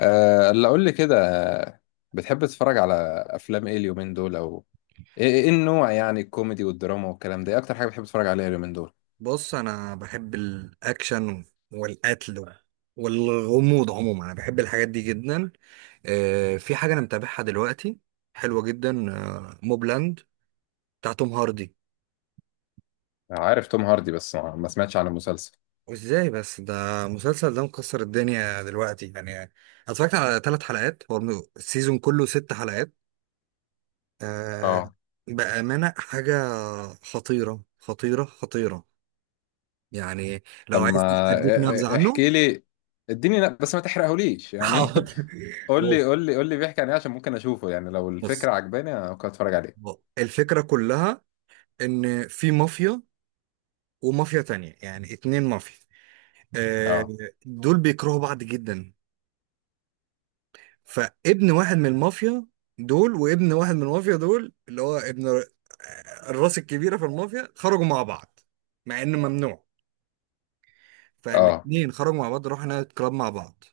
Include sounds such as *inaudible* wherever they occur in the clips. أه اللي اقول لي كده بتحب تتفرج على افلام ايه اليومين دول او إيه النوع يعني الكوميدي والدراما والكلام ده ايه اكتر حاجه بتحب تتفرج عليها اليومين دول. بص، انا بحب الاكشن والقتل والغموض. عموما انا بحب الحاجات دي جدا. في حاجه انا متابعها دلوقتي، حلوه جدا. موبلاند بتاع توم هاردي. عارف توم هاردي، بس ما سمعتش عن المسلسل. وازاي بس؟ ده المسلسل ده مكسر الدنيا دلوقتي. يعني أنا اتفرجت على 3 حلقات، هو السيزون كله 6 حلقات. آه، اه، بامانه حاجه خطيره خطيره خطيره. يعني لو طب عايز ما اديك نبذه عنه. احكي لي. اديني بس ما تحرقهوليش *laughs* يعني حاضر. *laughs* قول لي بص، قول لي قول لي بيحكي عن ايه عشان ممكن اشوفه، يعني لو بص. الفكره عجباني أنا ممكن اتفرج عليه. الفكرة كلها إن في مافيا ومافيا تانية، يعني 2 مافيا. آه، اه. دول بيكرهوا بعض جدا. فابن واحد من المافيا دول وابن واحد من المافيا دول اللي هو الراس الكبيرة في المافيا، خرجوا مع بعض مع إنه ممنوع. اه. فالاتنين خرجوا مع بعض، راحوا نايت كلاب مع بعض.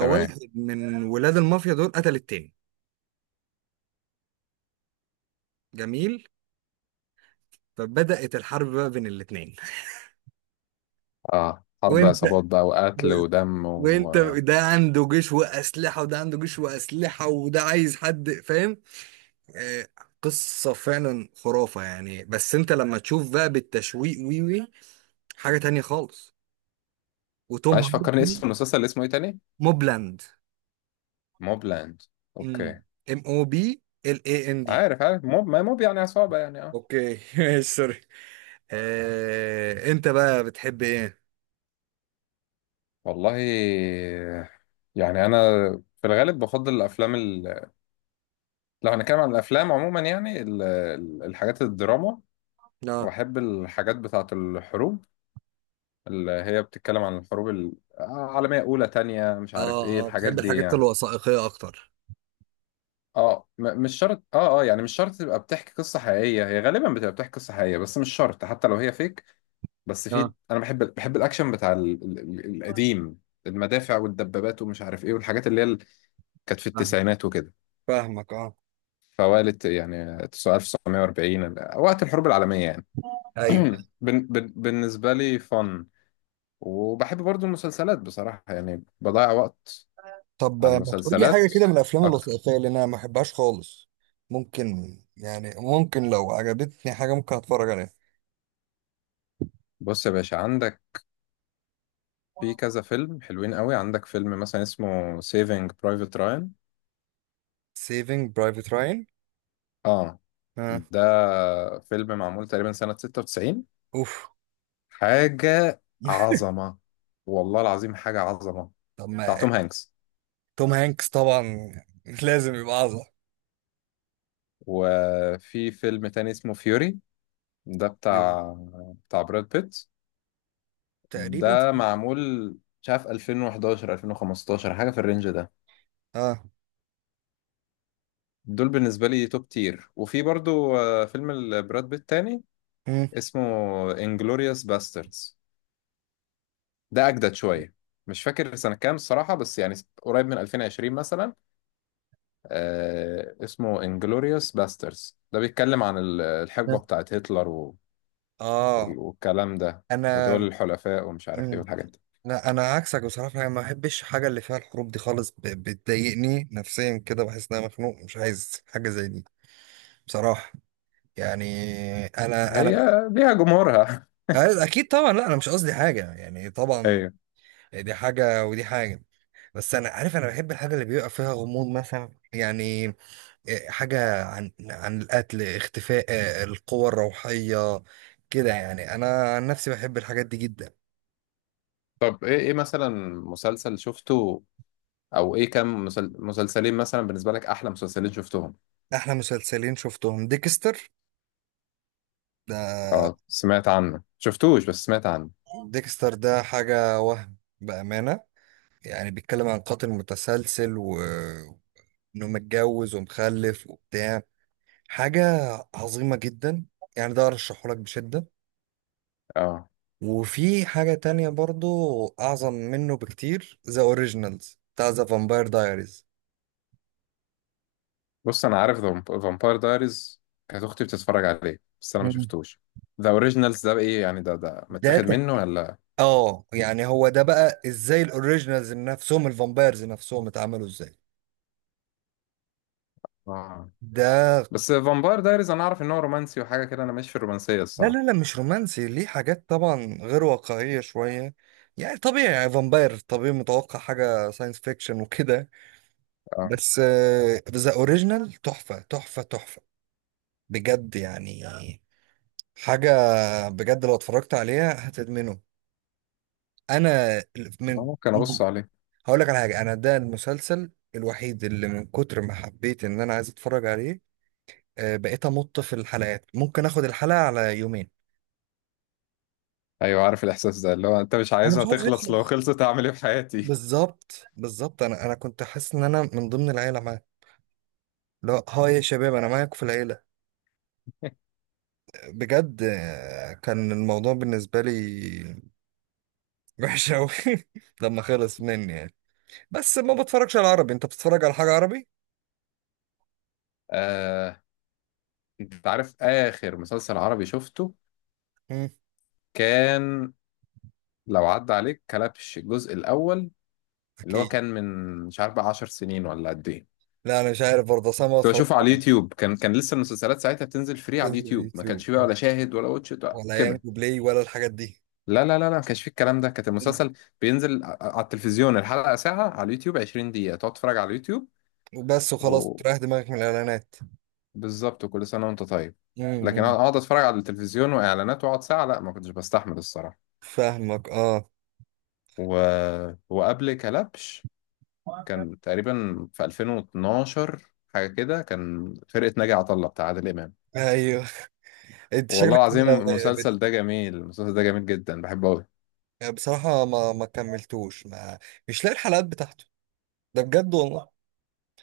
تمام. من ولاد المافيا دول قتل التاني. جميل. فبدأت الحرب بقى بين الاتنين. اه، *laughs* حرب وانت عصابات بقى وقتل ودم و... وانت ده عنده جيش واسلحه وده عنده جيش واسلحه وده، عايز حد فاهم. آه، قصه فعلا خرافه يعني. بس انت لما تشوف بقى بالتشويق، وي وي، حاجه تانية خالص. وتوم معلش فكرني، هاردي. اسم المسلسل اسمه ايه تاني؟ موبلاند. موبلاند. اوكي. MOBLAND. عارف عارف، موب ما موب يعني عصابة يعني، اه. اوكي. *laughs* ماشي، سوري. انت بقى بتحب ايه؟ والله يعني انا في الغالب بفضل الافلام لو هنتكلم عن الافلام عموما، يعني الحاجات الدراما. اه، واحب الحاجات بتاعة الحروب، اللي هي بتتكلم عن الحروب العالمية اولى تانية، مش عارف ايه اه، اه. الحاجات بتحب دي الحاجات يعني. الوثائقيه اكتر؟ اه، مش شرط، اه اه يعني مش شرط تبقى بتحكي قصة حقيقية، هي غالبا بتبقى بتحكي قصة حقيقية، بس مش شرط حتى لو هي فيك. بس في اه. انا بحب الاكشن بتاع القديم، المدافع والدبابات ومش عارف ايه، والحاجات اللي هي كانت في فاهم. التسعينات وكده. فاهمك، اه. فوالة يعني 1940 وقت الحروب العالمية يعني. ايوه. *clears throat* بالنسبة لي فن. وبحب برضو المسلسلات بصراحة، يعني بضيع وقت طب على ما تقول لي حاجة المسلسلات كده من الأفلام اكتر. الوثائقية اللي أنا ما بحبهاش خالص. ممكن، يعني ممكن لو عجبتني حاجة ممكن أتفرج عليها. بص يا باشا، عندك في كذا فيلم حلوين قوي. عندك فيلم مثلا اسمه سيفينج برايفت راين. Saving Private Ryan. اه، آه. ده فيلم معمول تقريبا سنة 96. أوف. حاجة *laughs* عظمة، والله العظيم حاجة عظمة، طب بتاع ما توم هانكس. توم هانكس طبعا لازم يبقى أعظم. وفي فيلم تاني اسمه فيوري، ده بتاع براد بيت. تقريبا. ده معمول مش عارف 2011 2015، حاجة في الرينج ده. آه. دول بالنسبة لي توب تير. وفي برضو فيلم براد بيت تاني مم. اسمه انجلوريوس باستردز، ده أجدد شوية، مش فاكر سنة كام الصراحة بس يعني قريب من 2020 مثلا. اسمه انجلوريوس باسترز، ده بيتكلم عن الحقبة بتاعت هتلر آه. والكلام ده، أنا. ودول الحلفاء ومش عارف ايه مم. والحاجات دي. لا، أنا عكسك بصراحة، أنا ما بحبش الحاجة اللي فيها الحروب دي خالص. بتضايقني نفسيا كده، بحس إن أنا مخنوق، مش عايز حاجة زي دي. بصراحة. يعني أنا. هي ليها جمهورها. اكيد طبعا. لا انا مش قصدي حاجه يعني، *laughs* طبعا ايوه. دي حاجه ودي حاجه. بس انا عارف انا بحب الحاجه اللي بيبقى فيها غموض مثلا. يعني حاجه عن القتل، اختفاء، القوى الروحيه كده. يعني انا عن نفسي بحب الحاجات دي جدا. طب ايه ايه مثلا مسلسل شفته، او ايه كام مسلسلين مثلا بالنسبة لك احلى مسلسلين شفتهم؟ احلى مسلسلين شفتهم ديكستر. ده. اه سمعت عنه، شفتوش بس سمعت عنه. ديكستر ده حاجه وهم بامانه. يعني بيتكلم عن قاتل متسلسل، وانه متجوز ومخلف وبتاع. حاجة عظيمة جدا. يعني ده أرشحه لك بشدة. اه. وفي حاجة تانية برضو أعظم منه بكتير، ذا أوريجينالز بتاع ذا فامباير دايريز. بص انا عارف فامباير دايريز، كانت اختي بتتفرج عليه بس انا ما مم. شفتوش. ذا اوريجينالز ده ايه يعني؟ ده ده ده متاخد منه تك... ولا؟ اه، يعني هو ده بقى ازاي الأوريجينالز نفسهم، الفامبايرز نفسهم اتعملوا ازاي. اه ده. بس فامباير دايريز انا اعرف ان هو رومانسي وحاجه كده، انا ماشي في الرومانسيه لا، لا، لا، الصراحه. مش رومانسي. ليه حاجات طبعا غير واقعية شوية. يعني طبيعي، يعني فامباير طبيعي، متوقع حاجة ساينس فيكشن وكده. اه. بس ذا أوريجينال تحفة، تحفة، تحفة. بجد يعني. حاجة. بجد لو اتفرجت عليها هتدمنه. انا. من. ممكن مم. ابص عليه. هقول لك على حاجة. انا ده المسلسل الوحيد اللي من كتر ما حبيت ان انا عايز اتفرج عليه، بقيت امط في الحلقات، ممكن اخد الحلقة على يومين. ايوه عارف الاحساس ده، اللي هو انت مش انا مش عايزها عايز تخلص، لو يخلص. خلصت اعمل ايه في حياتي. بالظبط، بالظبط. انا كنت حاسس ان انا من ضمن العيلة معاه. لا، هاي يا شباب، انا معاكم في العيلة. بجد. كان الموضوع بالنسبة لي وحش قوي. *laughs* لما خلص مني يعني. بس ما بتفرجش على عربي؟ انت بتتفرج على حاجة عربي؟ *laughs* آه. انت عارف اخر مسلسل عربي شفته كان؟ لو عدى عليك كلبش الجزء الاول، اللي هو اكيد. كان من مش عارف بقى 10 سنين ولا قد ايه. لا انا مش عارف برضه، اصلا ما كنت اتفرجش. بشوفه على على اليوتيوب، كان لسه المسلسلات ساعتها بتنزل فري على تنزل اليوتيوب، ما اليوتيوب؟ كانش فيه بقى ولا شاهد ولا واتش إت ولا ولا كده. يانجو بلاي ولا الحاجات دي. لا ما كانش فيه الكلام ده، كانت مم. المسلسل بينزل على التلفزيون الحلقة ساعة، على اليوتيوب 20 دقيقة تقعد تتفرج على اليوتيوب. وبس وخلاص، تريح دماغك من الاعلانات. وبالظبط، وكل سنة وانت طيب. لكن أنا امم. اقعد اتفرج على التلفزيون واعلانات واقعد ساعة، لا ما كنتش بستحمل الصراحة. فاهمك، اه. و... وقبل كلبش كان تقريبا في 2012 حاجة كده، كان فرقة ناجي عطا الله بتاع عادل إمام. ايوه. *laughs* انت والله شكلك كده. العظيم بت- المسلسل ده جميل، المسلسل ده جميل جدا، بحبه أوي. بصراحه ما كملتوش. ما مش لاقي الحلقات بتاعته. ده بجد والله.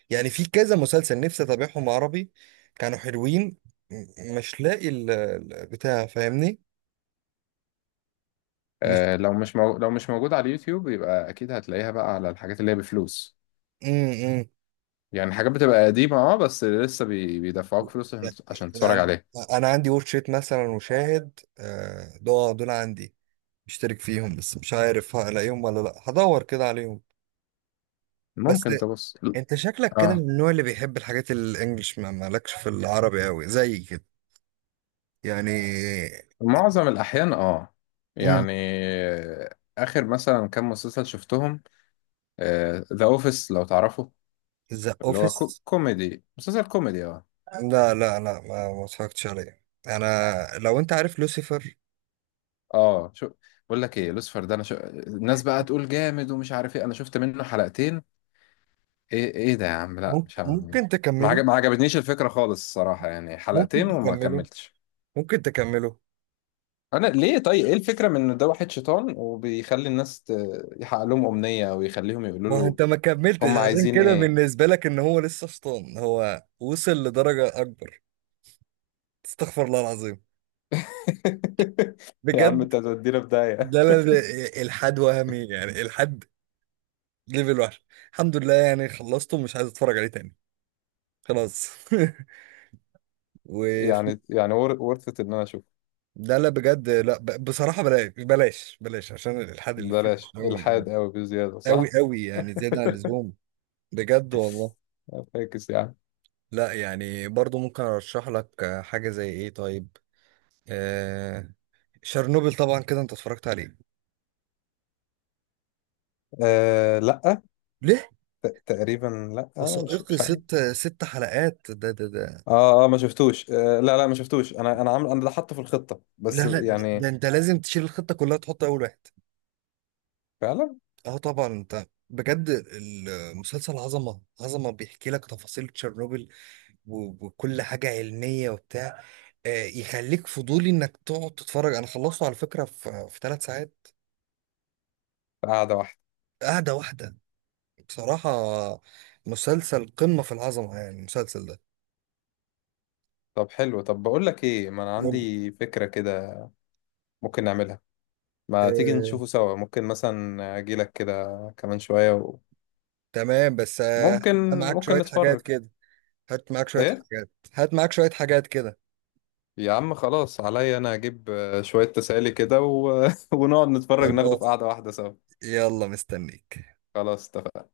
يعني في كذا مسلسل نفسي اتابعهم عربي، كانوا حلوين. مش لاقي بتاع، فاهمني؟ مش. لو مش لو مش موجود على اليوتيوب يبقى أكيد هتلاقيها بقى على الحاجات اللي هي بفلوس. امم. يعني حاجات بتبقى قديمة، اه، بس لسه بيدفعوك فلوس عشان عشان تتفرج يعني عليها. انا عندي ورك شيت مثلا وشاهد، دول عندي مشترك فيهم. بس مش عارف هلاقيهم ولا لا، هدور كده عليهم. بس ممكن تبص. انت شكلك كده من اه. النوع اللي بيحب الحاجات الانجليش، ما مالكش في العربي قوي زي كده يعني. معظم الأحيان اه امم. يعني. آخر مثلا كام مسلسل شفتهم؟ ذا أوفيس لو تعرفه، ذا اللي هو اوفيس. كوميدي، مسلسل كوميدي اه. لا، لا، لا، ما اتفرجتش عليه انا. لو انت عارف لوسيفر. اه شو. بقول لك ايه، لوسيفر ده انا الناس بقى تقول جامد ومش عارف ايه، انا شفت منه حلقتين. ايه ايه ده يا عم، لا مش ممكن عارف. ممكن ما تكمله، ما عجبتنيش الفكرة خالص الصراحة يعني، ممكن حلقتين وما تكمله، كملتش. ممكن تكمله. انا ليه طيب ايه الفكره من ان ده واحد شيطان وبيخلي الناس يحقق لهم امنيه او يخليهم يقولوا ما هو له انت ما كملتش، هم عشان عايزين كده ايه؟ بالنسبة لك ان هو لسه شيطان. هو وصل لدرجة اكبر. استغفر الله العظيم. *laughs* يا عم بجد. انت هتودينا في داهيه. لا، لا، لا، الحاد وهمي يعني. الحاد ليفل وحش. الحمد لله يعني خلصته، مش عايز اتفرج عليه تاني. خلاص. *laughs* و. يعني ورثة ان انا اشوف. لا، لا، بجد لا. بصراحة بلاش، بلاش، بلاش، عشان الالحاد اللي فيه مش بلاش قوي يعني. الحاد قوي بزياده، قوي، صح. قوي، يعني زيادة عن اللزوم. بجد والله. *laughs* فاكس يعني. لا يعني برضو ممكن ارشح لك حاجة. زي ايه طيب؟ آه، شرنوبل، طبعا كده انت اتفرجت عليه. آه لا. ليه؟ تقريبا لا، مش وثائقي، اه. مش عارف. ست حلقات. ده. اه اه ما شفتوش، آه لا لا ما شفتوش، انا انا عامل، انا ده حاطه في الخطه لا، بس لا، ده, يعني. ده انت لازم تشيل الخطة كلها، تحط اول واحد. فعلا. اه طبعا. انت بجد المسلسل عظمة، عظمة. بيحكي لك تفاصيل تشيرنوبل وكل حاجة علمية وبتاع. يخليك فضولي انك تقعد تتفرج. انا خلصته على فكرة في 3 ساعات. قاعده واحده. قاعدة واحدة بصراحة. مسلسل قمة في العظمة يعني، المسلسل ده. طب حلو، طب بقول لك ايه، ما انا قول. عندي فكره كده ممكن نعملها. ما تيجي آه، نشوفه سوا، ممكن مثلا اجيلك كده كمان شوية و... تمام. بس ممكن معاك ممكن شوية حاجات نتفرج. كده. هات معاك شوية ايه حاجات، هات معاك شوية حاجات كده. يا عم خلاص عليا انا، اجيب شوية تسالي كده و... *laughs* ونقعد نتفرج، ناخده في خلاص، قعدة واحدة سوا. يلا مستنيك. خلاص اتفقنا.